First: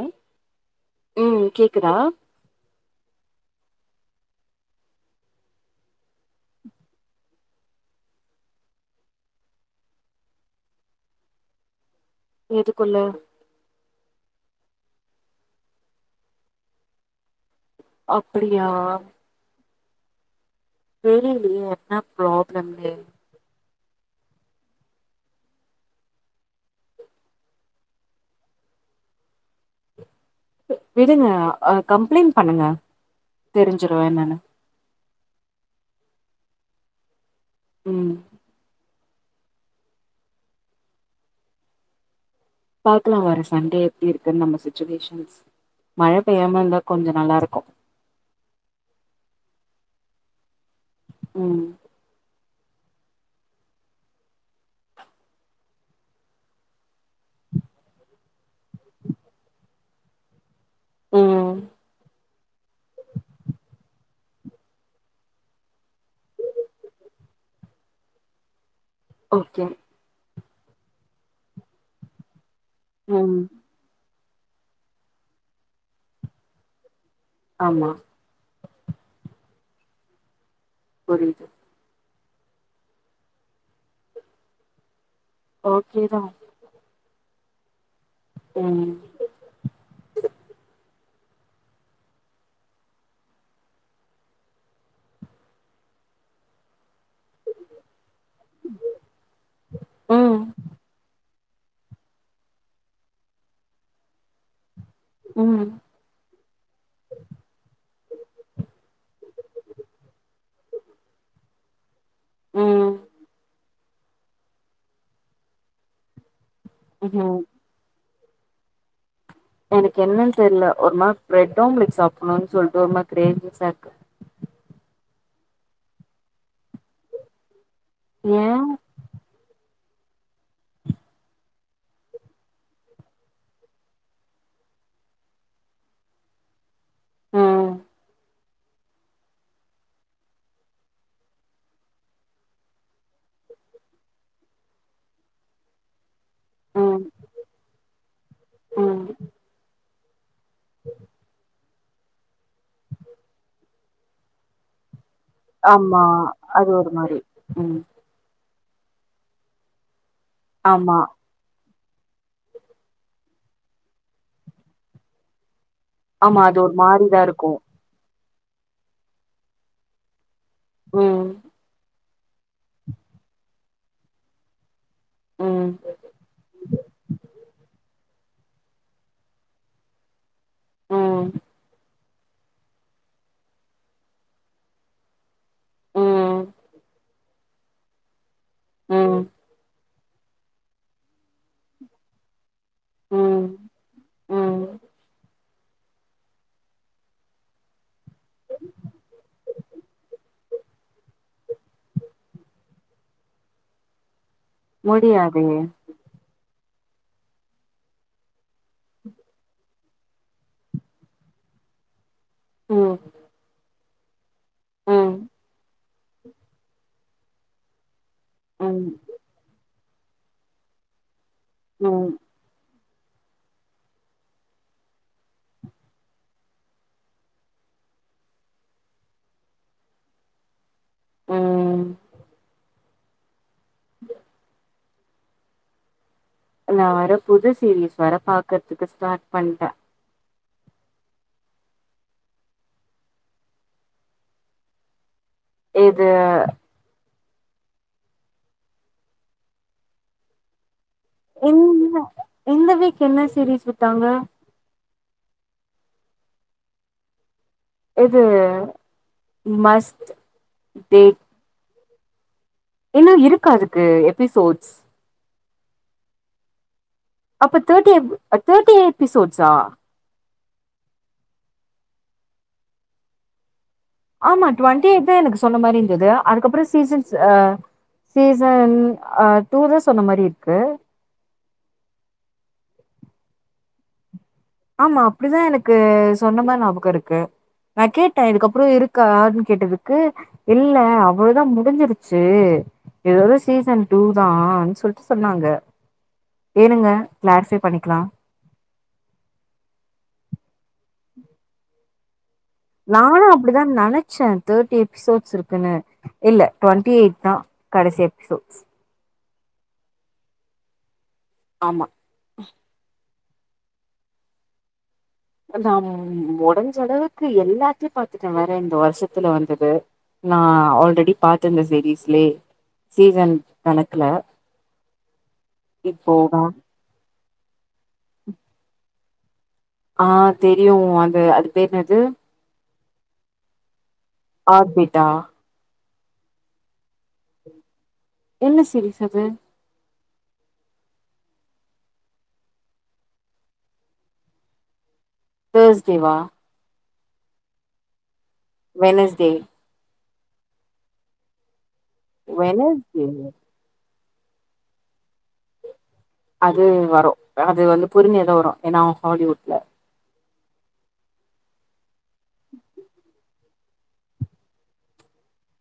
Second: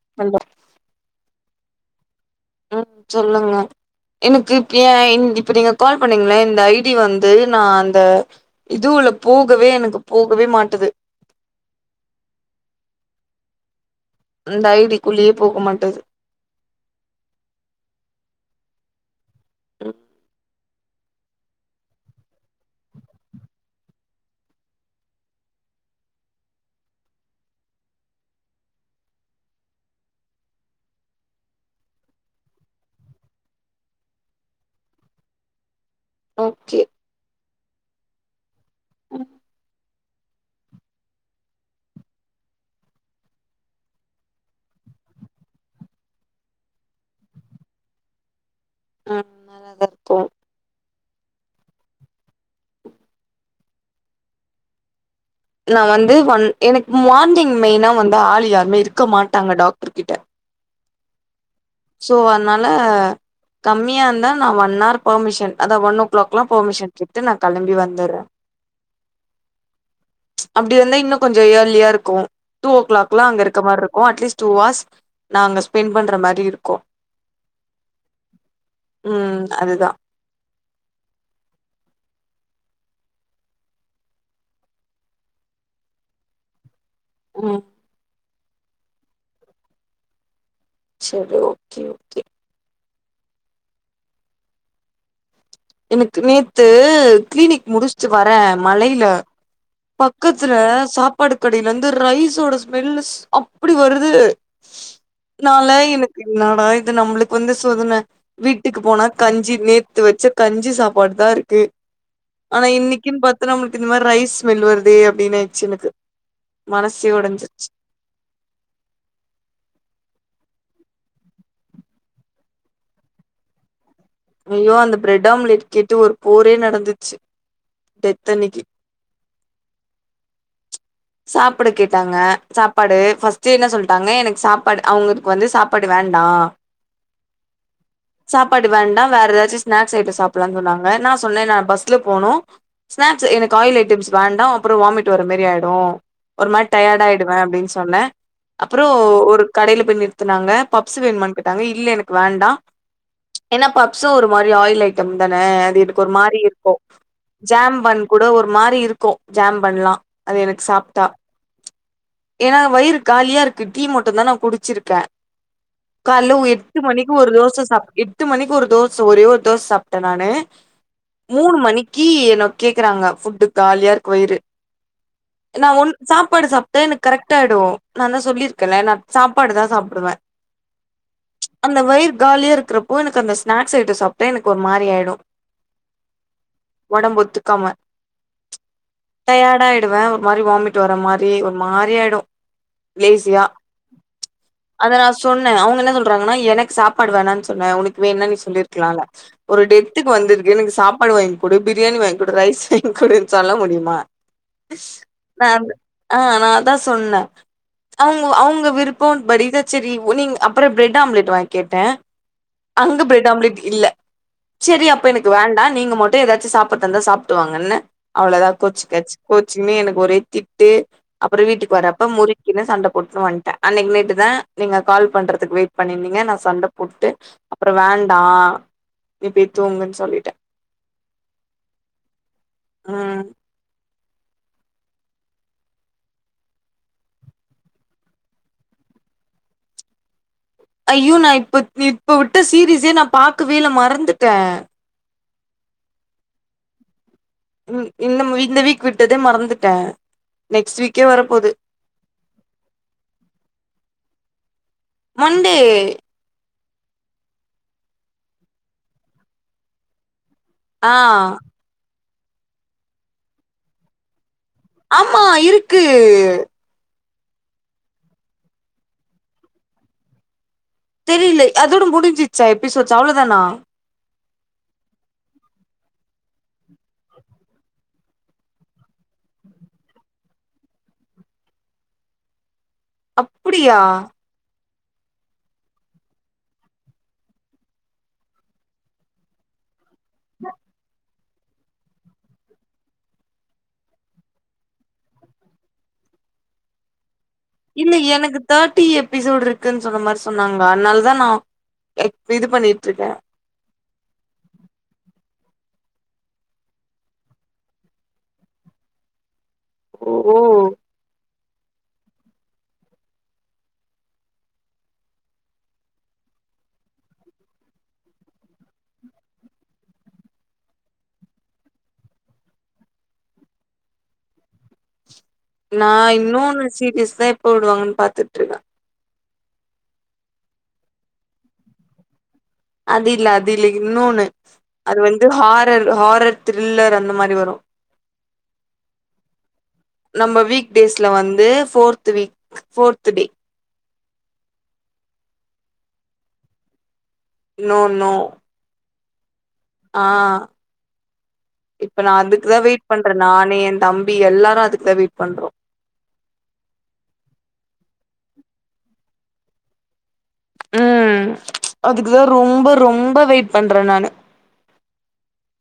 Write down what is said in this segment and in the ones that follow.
ம் ஹலோ உம் கேக் இக்குதா ம் சொல்லுங்க எனக்கு இப்ப ஏன் இப்ப நீங்க கால் பண்ணீங்கள இந்த ஐடி வந்து நா அந்த இதுவுல போகவே எனக்கு போகவே மாட்டுது எதுக்குள்ள இந்த ஐடிக்குள்ளயே போக மாட்டுது அப்டியா [unintelligible] தெரியிலையே என்ன ப்ராப்ளம்னு விடுங்க அ கம்ப்ளைண்ட் பண்ணுங்க தெரிஞ்சிரும் என்னன்னு ஓகே ம் ம் பாக்கலா வர சண்டே எப்டி இருக்குன்னு நம்ம சுச்சுவேஷன்ஸ் மழை பெய்யாம இருந்தா கொஞ்ச நல்லா இருக்கு அ நல்லாதா இருக்கு ம் நா வந்து ஒன் எனக் மார்னிங் மெய்னா வந்தா ஆள் யாருமே இருக்க மாட்டாங்க டாக்டர் கிட்ட ம் சோ அதனால கம்மியா இருந்தா நா ஒன் ஹார் பர்மிஷன் அதா ஒன் ஓ கிளாக்லா போமிஷன் கேட்டு நா கெளம்பி வந்துற ஓகே அப்டி வந்தா இன்னு கொஞ்சோ இயர்லியா இருக்கு டூ ஓ கிளாக்லா ம் அங்க இருக்க மார் இருக்கு அட்லீஸ் டூ ஆர்ஸ் நா அங்க ஸ்பெண்ட் பண்ற மாரி இருக்கு ஆமா ம் அதுதா புரிது ஓகேதா ம் ம் சேரி ஓகே ஓகே எனக்கு நேத்து கிளீனிக் முடுச் ச்சு வர மழையில ம் பக்கத்துல சாப் பாடு கடையில இருந்து ரைஸோட ஸ்மெல்லுஸ் அப்புடி வருது ம் நாலா எனக்கு என்னடா இது நம்மளுக்கு வந்து சோதன வீட்டுக்கு போனா கஞ்சி நேத்து வெச்சு கஞ்சி சாப் பாடுதா இருக்கு ஆனா ம் இன்னிக்கின் பாத்து நம்மளுக் கு இது மாரி ரைஸ் ஸ்மெல் வர்தே அப்டின்னு ஆயிடுச்சு எனக்கு மனசே ம் ஒடஞ்சுருச்சு எனக்கு என்னன் தெர்ல ஒரு மாரி பிரெட்டாம்லெட் சாப்புணுன் சொல்ட்டு ஒரு மாரி கிரேவிங்சா இருக்கு ஐயோ அந்த பிரெட் ஆம்லெட் கேட்டு ஒரு போரே நடந்துச்சு டெத் ஏ அன்னைக்கி சாப்பட கேட்டாங்க சாப்பாடு ஃபஸ்ட்டே என்ன சொல்ட்டாங்க எனக்கு சாப்பாடு அவுங்களுக்கு வந்து சாப்பாடு வேண்டா ம் சாப்பாடு வேண்டா வேற எதாச்சு ஸ்நேக்ஸ் ஐட்டோ சாப்புலான் சொன்னாங்க நா சொன்ன நா பஸ்ல போனு ஸ்நேக்ஸ் எனக்கு ஆயில் ஐட்டம்ஸ் வேண்டா அப்புறோ வாமிட் வர மேரி ஆயிடு [inaudible] ஒரு மாரி ம் டயடாயிடுவ அப்புடின் சொன்ன அப்புறோ ம் ஒரு கடையில போய் நிர் நிர்த்துனாங்க பப்ஸ் வேணுமுனா கேட்டாங்க இ இல்ல எனக்கு வேண்டா ஏன்னா பப்ஸு ஒரு மாரி ஆயில் அயிட டம் தான அதுக்கு ஆமா எனக்கு ஒரு மாரி அது இருக்கு ஒரு மாரி ஜேம் ம் பன் கூட ஒரு மாரி இருக்கு ஜாம் பண்லா அது எனக்கு சாப் ஆமா ஏன்னா வயிறு காலியா இருக்கு டீ மட்டுதா நா குடிச்சுருக்கே கால்ல ஆமா அது ஒரு எட்டு மணிக்கு மாரிதா ஒரு இருக்கு தோசை சா எட்டு மணிக்கு ஒரு தோஸ் ஒரே ஒரு தோச சாப்ட்டே நானு ம் மூண் மணிக் கீ என்ன கேக்குறாங்க ஃபுட்டு் காலியா இருக்கு வயிரு நா ம் ஒன் சாப்பாடு சாப்ட்டே எனக் கரெக் ட்டாயிவோ நா தா சொல்லியிருக்கே நா சாப்பாடு தா சாப்பிடுவே ம் அந்த வயிறு காலியா இருக்கிறப்போ எனக்கு அந்த ஸ்நாக்ஸ் ஐட்ட சாப்ட்டோ எனக்கு ஒரு மாரி ஆயிரு ம்ம் படம் ஒத்துக்காம ச் ம் டயாடா ஆயிடுவே ஒரு மாரி வாமிட் வர மாரி ஒரு மாரி ஆயிடு லேசியா ம் ம் அத நா சொன் அவுங்க என்ன சொல்றாங்கன்னா எனக்கு சாப்பாடு வேணான் சொன்னே உனக்கு வேண நீ சொல்லிருக்கலாம்ல ஒரு டெத்துக்கு வந்துருக்கு எனக்கு சாப்பாடு வாங்கிக்குடு பிரியாணி வாங்கி குடு ரைஸ் வாங்க குடுன்னு சொல்ல முடியுமா ஒடியாது ந அந் ஆ ஆனா நாதா சொன்னே அவுங் அவுங் விருப்பம்படித செரி நீங் அப்பறம் பிரட் ஆம்லெட் வாங்க கேட்டே ம் அங்க பிரெட் ஆம்லெட் இல்ல ச்செரி அப்ப ம் எனக்கு வேண்டா நீங்க மட் போய் ஏதாச்சு சாப்பட்றதன சாப்பிட்டு வாங்கன்னே அவ்ளோதா ம் கோச்சு கச்சு கோச்சுக்குனு எனக் ஒரே திட்டு அப்பறம் வீட்டுக்கு வரப்ப ம் முறிக்கினு சண்ட போட்னு வன்ட்டே அன்னைக்குனைட்டு தா நீங்க கால் பண்றதுக்கு வெயிட் பண்ணிருந்தீங்க நா சண்ட போட்டு அப்பறம் வேண்டா நீ போய் தூங்குன்னு சொல்லிட்டே ம் ம் [unintelligible] நா வர புது சீரீஸ் வேற பாக்கறதுக்கு ஸ்டார்ட் பண்ட்டே ஐயோ நா இப்ப இப்ப வுட்ட சீரீஸே நா பாக்கவே இல்ல மறந்துட்ட இது இந் இந்த வீக் விட்டதே மறந்துட்ட நெக்ஸ்ட் வீக் இந்த இந்த வீக் என்ன சீரீஸ் விட்டாங்க மண்டே இது மஸ்ட் ஆ டேட் இன்னு இருக்கா அதுக்கு எப்பிசோட்ஸ் ஆமா இருக்கு அப்ப தேர்டி எப் தேர்ட்டி எபிசோட்ஸ்சா தெரில அதோட முடுஞ்சுச்சா எபிசோட்ஸ் அவ்ளோதானா ஆமா டுவெண்டி எயிட் தா எனக்கு சொன்ன மாரி இருந்துது அதுக்கப்பறோ சீசன்ஸ் ஆ சீசன் அ டூ தா சொன்ன மாரி இருக்கு அப்புடியா ஆமா அப்டிதா எனக்கு சொன்ன மாரி ஞாபகோ இருக்கு நா கேட்ட இதுக்கப்புறோ இருக்கான் கேட்டது க்கு இல்ல அவ் அவ்ளோதா முடுஞ்சுருச்சு இதோட சீசன் டூ தான் சொல்ட்டு சொன்னாங்க ஏனுங்க இல்ல எனக்கு தேர்ட்டி எபிசோடு இருக் இருக்குன் சொன்ன மாரி சொன்னாங்க அதனாலதா நா எயிட் நானு அப்புடிதா நெனச்ச தோட்டி எபிசோட்ஸ் இருக் க்குனு இல்ல டுவெண்டி எயிட்தா கடசி எபிசோட்ஸ் ஓ ஓ ஆமா நா முடுஞ்சளவுக்கு எல்லாத்தையு பாத்துட்ட வேற இந்த வருஷத்துல வந்தது நா ஆல்ரெடி பாத்துருந்த சீரீஸ்லயே சீசன் கணக்குல நா இப்போ இன்னு அந்த சீரியஸ்தா இப் போடுவாங்கன் பாத்துட்ருக்கா ஆ தெரியு அந்த அது பேர் என்னது அது இல்ல அது இல்லைங் இன்னொன்னு அது ஆர்பிட்டா வந்து ஹாரர் ஹாரர் த்ரில்லர் அந்த மாரி வரு என்ன சீரிஸ் அது நம்ம வீக் டேஸ்ல வந்து ஃபோர்த்து வீக் ஃபோர்த்து டே தேஸ்டே வா நோ நோ வெனஸ் டே ஆ இப்ப நா அதுக்குதா வெயிட் பண்ற வெனஸ்டே நானே என் தம் அப்படி எல்லாரும் அதுக்கு தான் வெயிட் பண்றோம் அது வரும் அது வந்து புரிந்து ஏதோ வரும் ஏன்னா ஹாலிவுட்ல ம் அதுக்குதான் ரொம்ப ரொம்ப வெயிட் பண்றேன் நானு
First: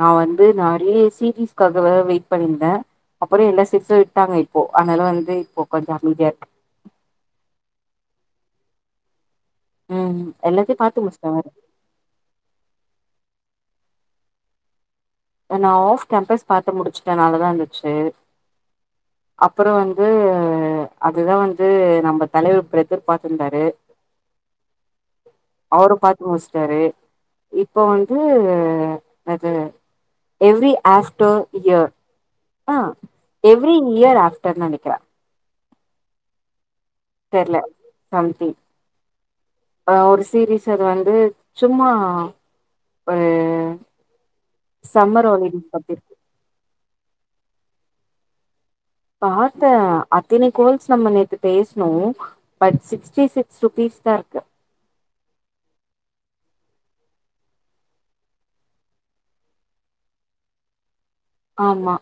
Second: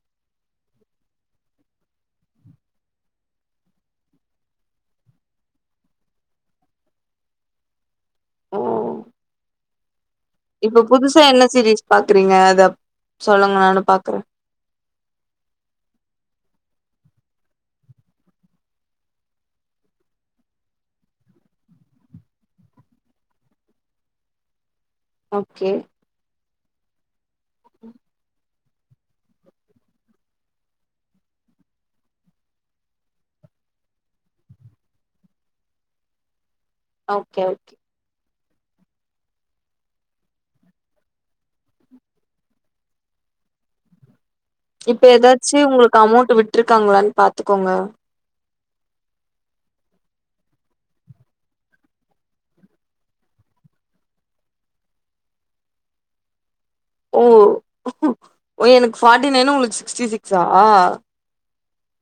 நான் வந்து நறைய சீரிஸ்க்காகவே வெயிட் பண்ணியிருந்தேன் அப்புறம் எல்லா சிக்ஸும் விட்டாங்க இப்போ அதனால வந்து இப்போ கொஞ்சம் அமைதியா இருக் ஓ ம் எல்லாத்தையு இப்ப பாத்து புதுசா முடிச்சிட்டே வேற என்ன சீரிஸ் பாக்குறீங்க அத சொல்லுங்களேன் பாக்குறேன் நான் ஆஃப் கேம்பஸ் பார்த்து முடிச்சுட்டேன் நல்லா தான் இருந்துச்சு அப்புறோம் வந்து அதுதான் வந்து நம்ம தலைவர் எதிர்பார்த்திருந்தாரு ஓகே அவுரு பார்த்து மோஷ் செரி இப்போ வந்து அ அது எவ்ரி ஆஃப்டர் இயர் ஆ எவ்ரி இயர் ஆஃப்டர் நெனைக்கிறேன் ஓகே தெர்ல ஓகே சம்திங் ஆ ஒரு சீரீஸ் அது வந்து சும்மா அ இப்ப ஏதாச்சும் உங்களுக்கு அமௌண்ட் விட்டுருக்காங்களான்னு பாத்துக்கோங்க பாத்தேன் அத்தனை கோல்ஸ் நம்ம நேத்து பேசுனோம் பட் சிக்ஸ்டி சிக்ஸ் ருபீஸ் தான் இருக்கு ஓ ஓ எனக்கு பார்ட்டி நைன்னு உங்களுக்கு சிக்ஸ்டி சிக்ஸா ஆமா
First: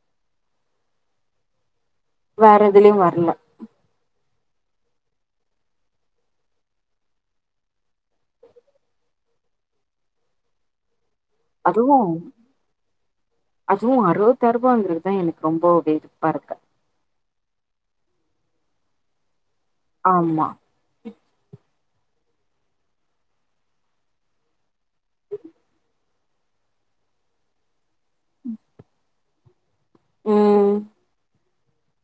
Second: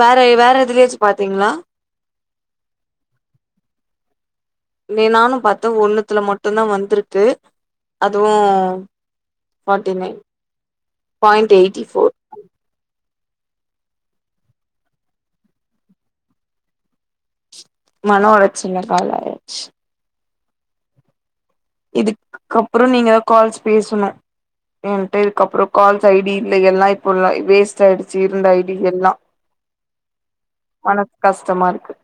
வேற வேற எதுலயாச்சும் பாத்தீங்களா வேற எதுலயும் வர்ல நீ நானும் பாத்து ஒன்னுத்துல மட்டும்தான் வந்திருக்கு அதுவும் forty nine point eighty four அதுவும் அறுப்பத்ஆர்ரூபாங்கிறது தான் எனக்கு ரொம்பவேதிப்பா இருக்கு மனோ ஒழச்சல்னால ஆயிச் ஆமா இதுக்கப்புறம் நீங்கதான் கால்ஸ் பேசனும் ம் போய் இதுக் அப்புறோம் கால் ஐ டி இல்ல எல்லாம் இப்போ வேஸ்ட் ஆயிடுச்சு இருந்த ஐ டி எல்லாம் ம் உனக் கஷ் டமா இருக்கு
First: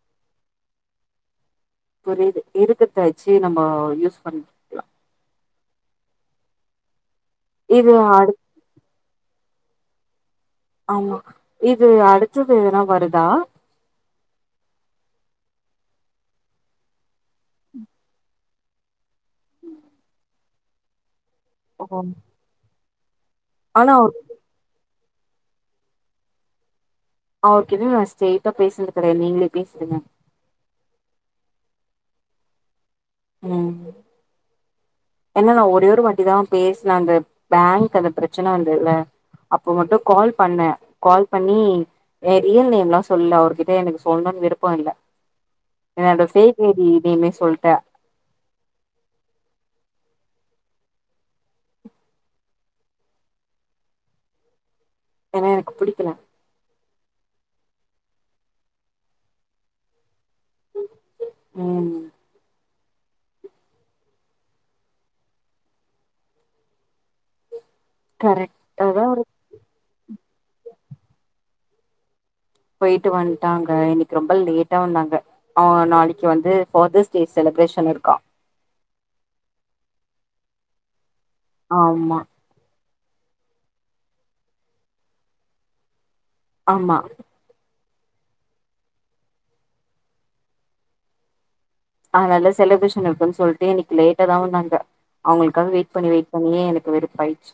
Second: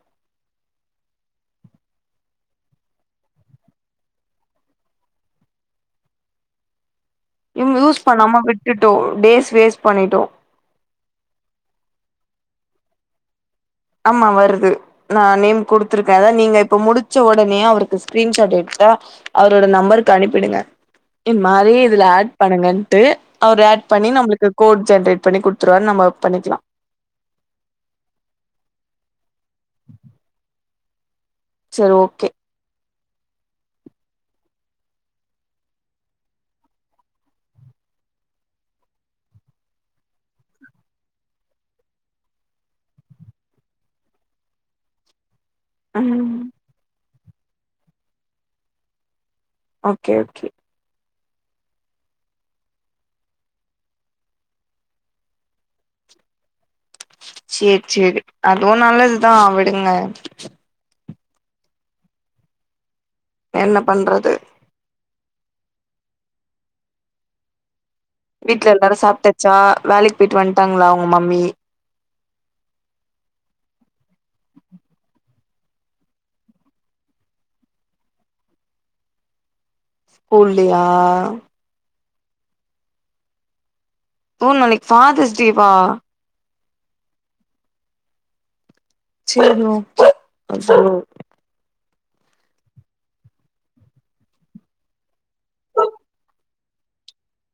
புரியுது இருக்கறத வச்சு நம்ம யூஸ் பண்ணிக்கலாம் இங்க இது யூஸ் அடு பண்ணாம விட்டுட்டோம் டேஸ் வேஸ்ட் பண்ணிட்டோம் ஆமா இது அடுத்தது எதுனா வருதா ஆமா வருது நான் நேம் குடுத்துருக்கேன் அதாவது நீங்க இப்ப முடிச்ச உடனே அவருக்கு ஸ்கிரீன்ஷாட் எடுத்தா அவரோட நம்பருக்கு அனுப்பிடுங்க இது மாரி ஓ இதுல ஆட் பண்ணுங்கன் ட்டு அவரு ஆட் ஆனா அவ பண்ணி நம்மளுக்கு கோட் ஜென்ரேட் பண்ணி குடுத்துருவாரு நம்ம பண்ணிக்கலா அவருக்கு எதுவு நா ஸ்டெய்ட்டா பேசுனது கெடையாது நீங்களே பேசிடுங்க செரி ஓகே ம் ஏன்னா நா ஒரே ஒரு வாட்டிதா பேசுனே அந்த பேங்க் அந்த பிரச்சன வந்ததுல அப்ப மட்டு கால் பண்ணே கால் பண்ணி ஆ ரியல் நேம்லா சொல்லல அவர்கிட்ட எனக்கு சொல்லணுன்னு விருப்போ இல்ல ம் என்னோட ஃபேக் ஐ டி நேமே சொல்ட்ட ஓகே ஓகே ஏன்னா எனக்கு புடிக்கல சேரி சேரி அதுவு நல்லதுதா விடுங்க ம் என்ன பண்றது வீட்ல கரெக்டா எல்லாரு தா ஒரு சாப்ட்டாச்சா வேலைக் போய்ட்டு வந்ட்டாங்களா உங்க மம்மி போயிட்டு வந்ட்டாங்க இன்னக்கி ரொம்ப லேட்டா வந்தாங்க. ஆ நாளைக்கி வந்து ஃபாதர்ஸ் டே செலிப்ரேஷன் இருக்கா ஸ்கூல்லயா? ஆமா ஓ நாளைக்கி ஃபாதர்ஸ் டேவா ஆமா சேரி ஓகே [inaudible] அதனால செலிப்ரேஷன் இருக்குன்னு சொல்ட்டு இன்னக்கி லேட்டாதா வந்தாங்க அவங்களுக்காக வெயிட் பண்ணி வெயிட் பண்ணியே எனக்கு வெறுப்பாயிடுச்சு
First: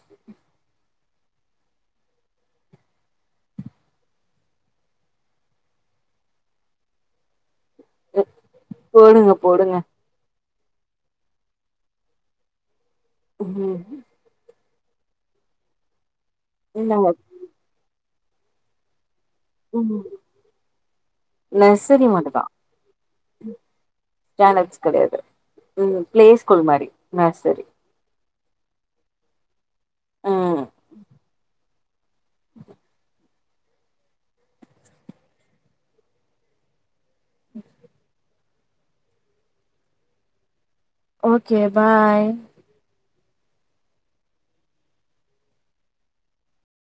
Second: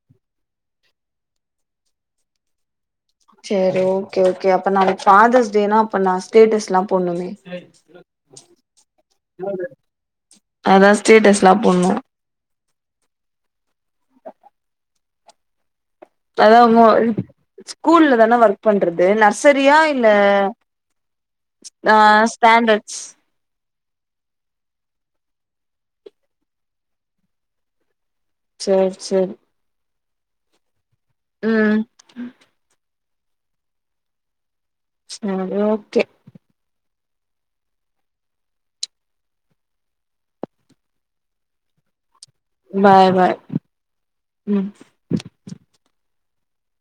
சேரி ஓகே ஓகே அப்ப நாளைக்கி ஃபாதர்ஸ்டேனா அப்ப நா ஸ்டேட்டஸ்லா போட்ணுமே அ போடுங்க போடுங்க அதா ஸ்டேட்டஸ்லா போட்ணு ம் அதா உங்க இந்தாங்க ஸ்கூல்ல தான ஒர்க் பண்றது நா சரியா ம் இல்ல ஆ நர்சரி ஸ்டாண்டர்ட்ஸ் க்ரானைட்ஸ் கெடையாது ம் பிளே ஸ்கூல் மாரி நர்சரி சேரி சேரி ம் ம் உஹ [inaudible] ம் ஓகே ம் ஓகே பாய் பாய் பாய் ம்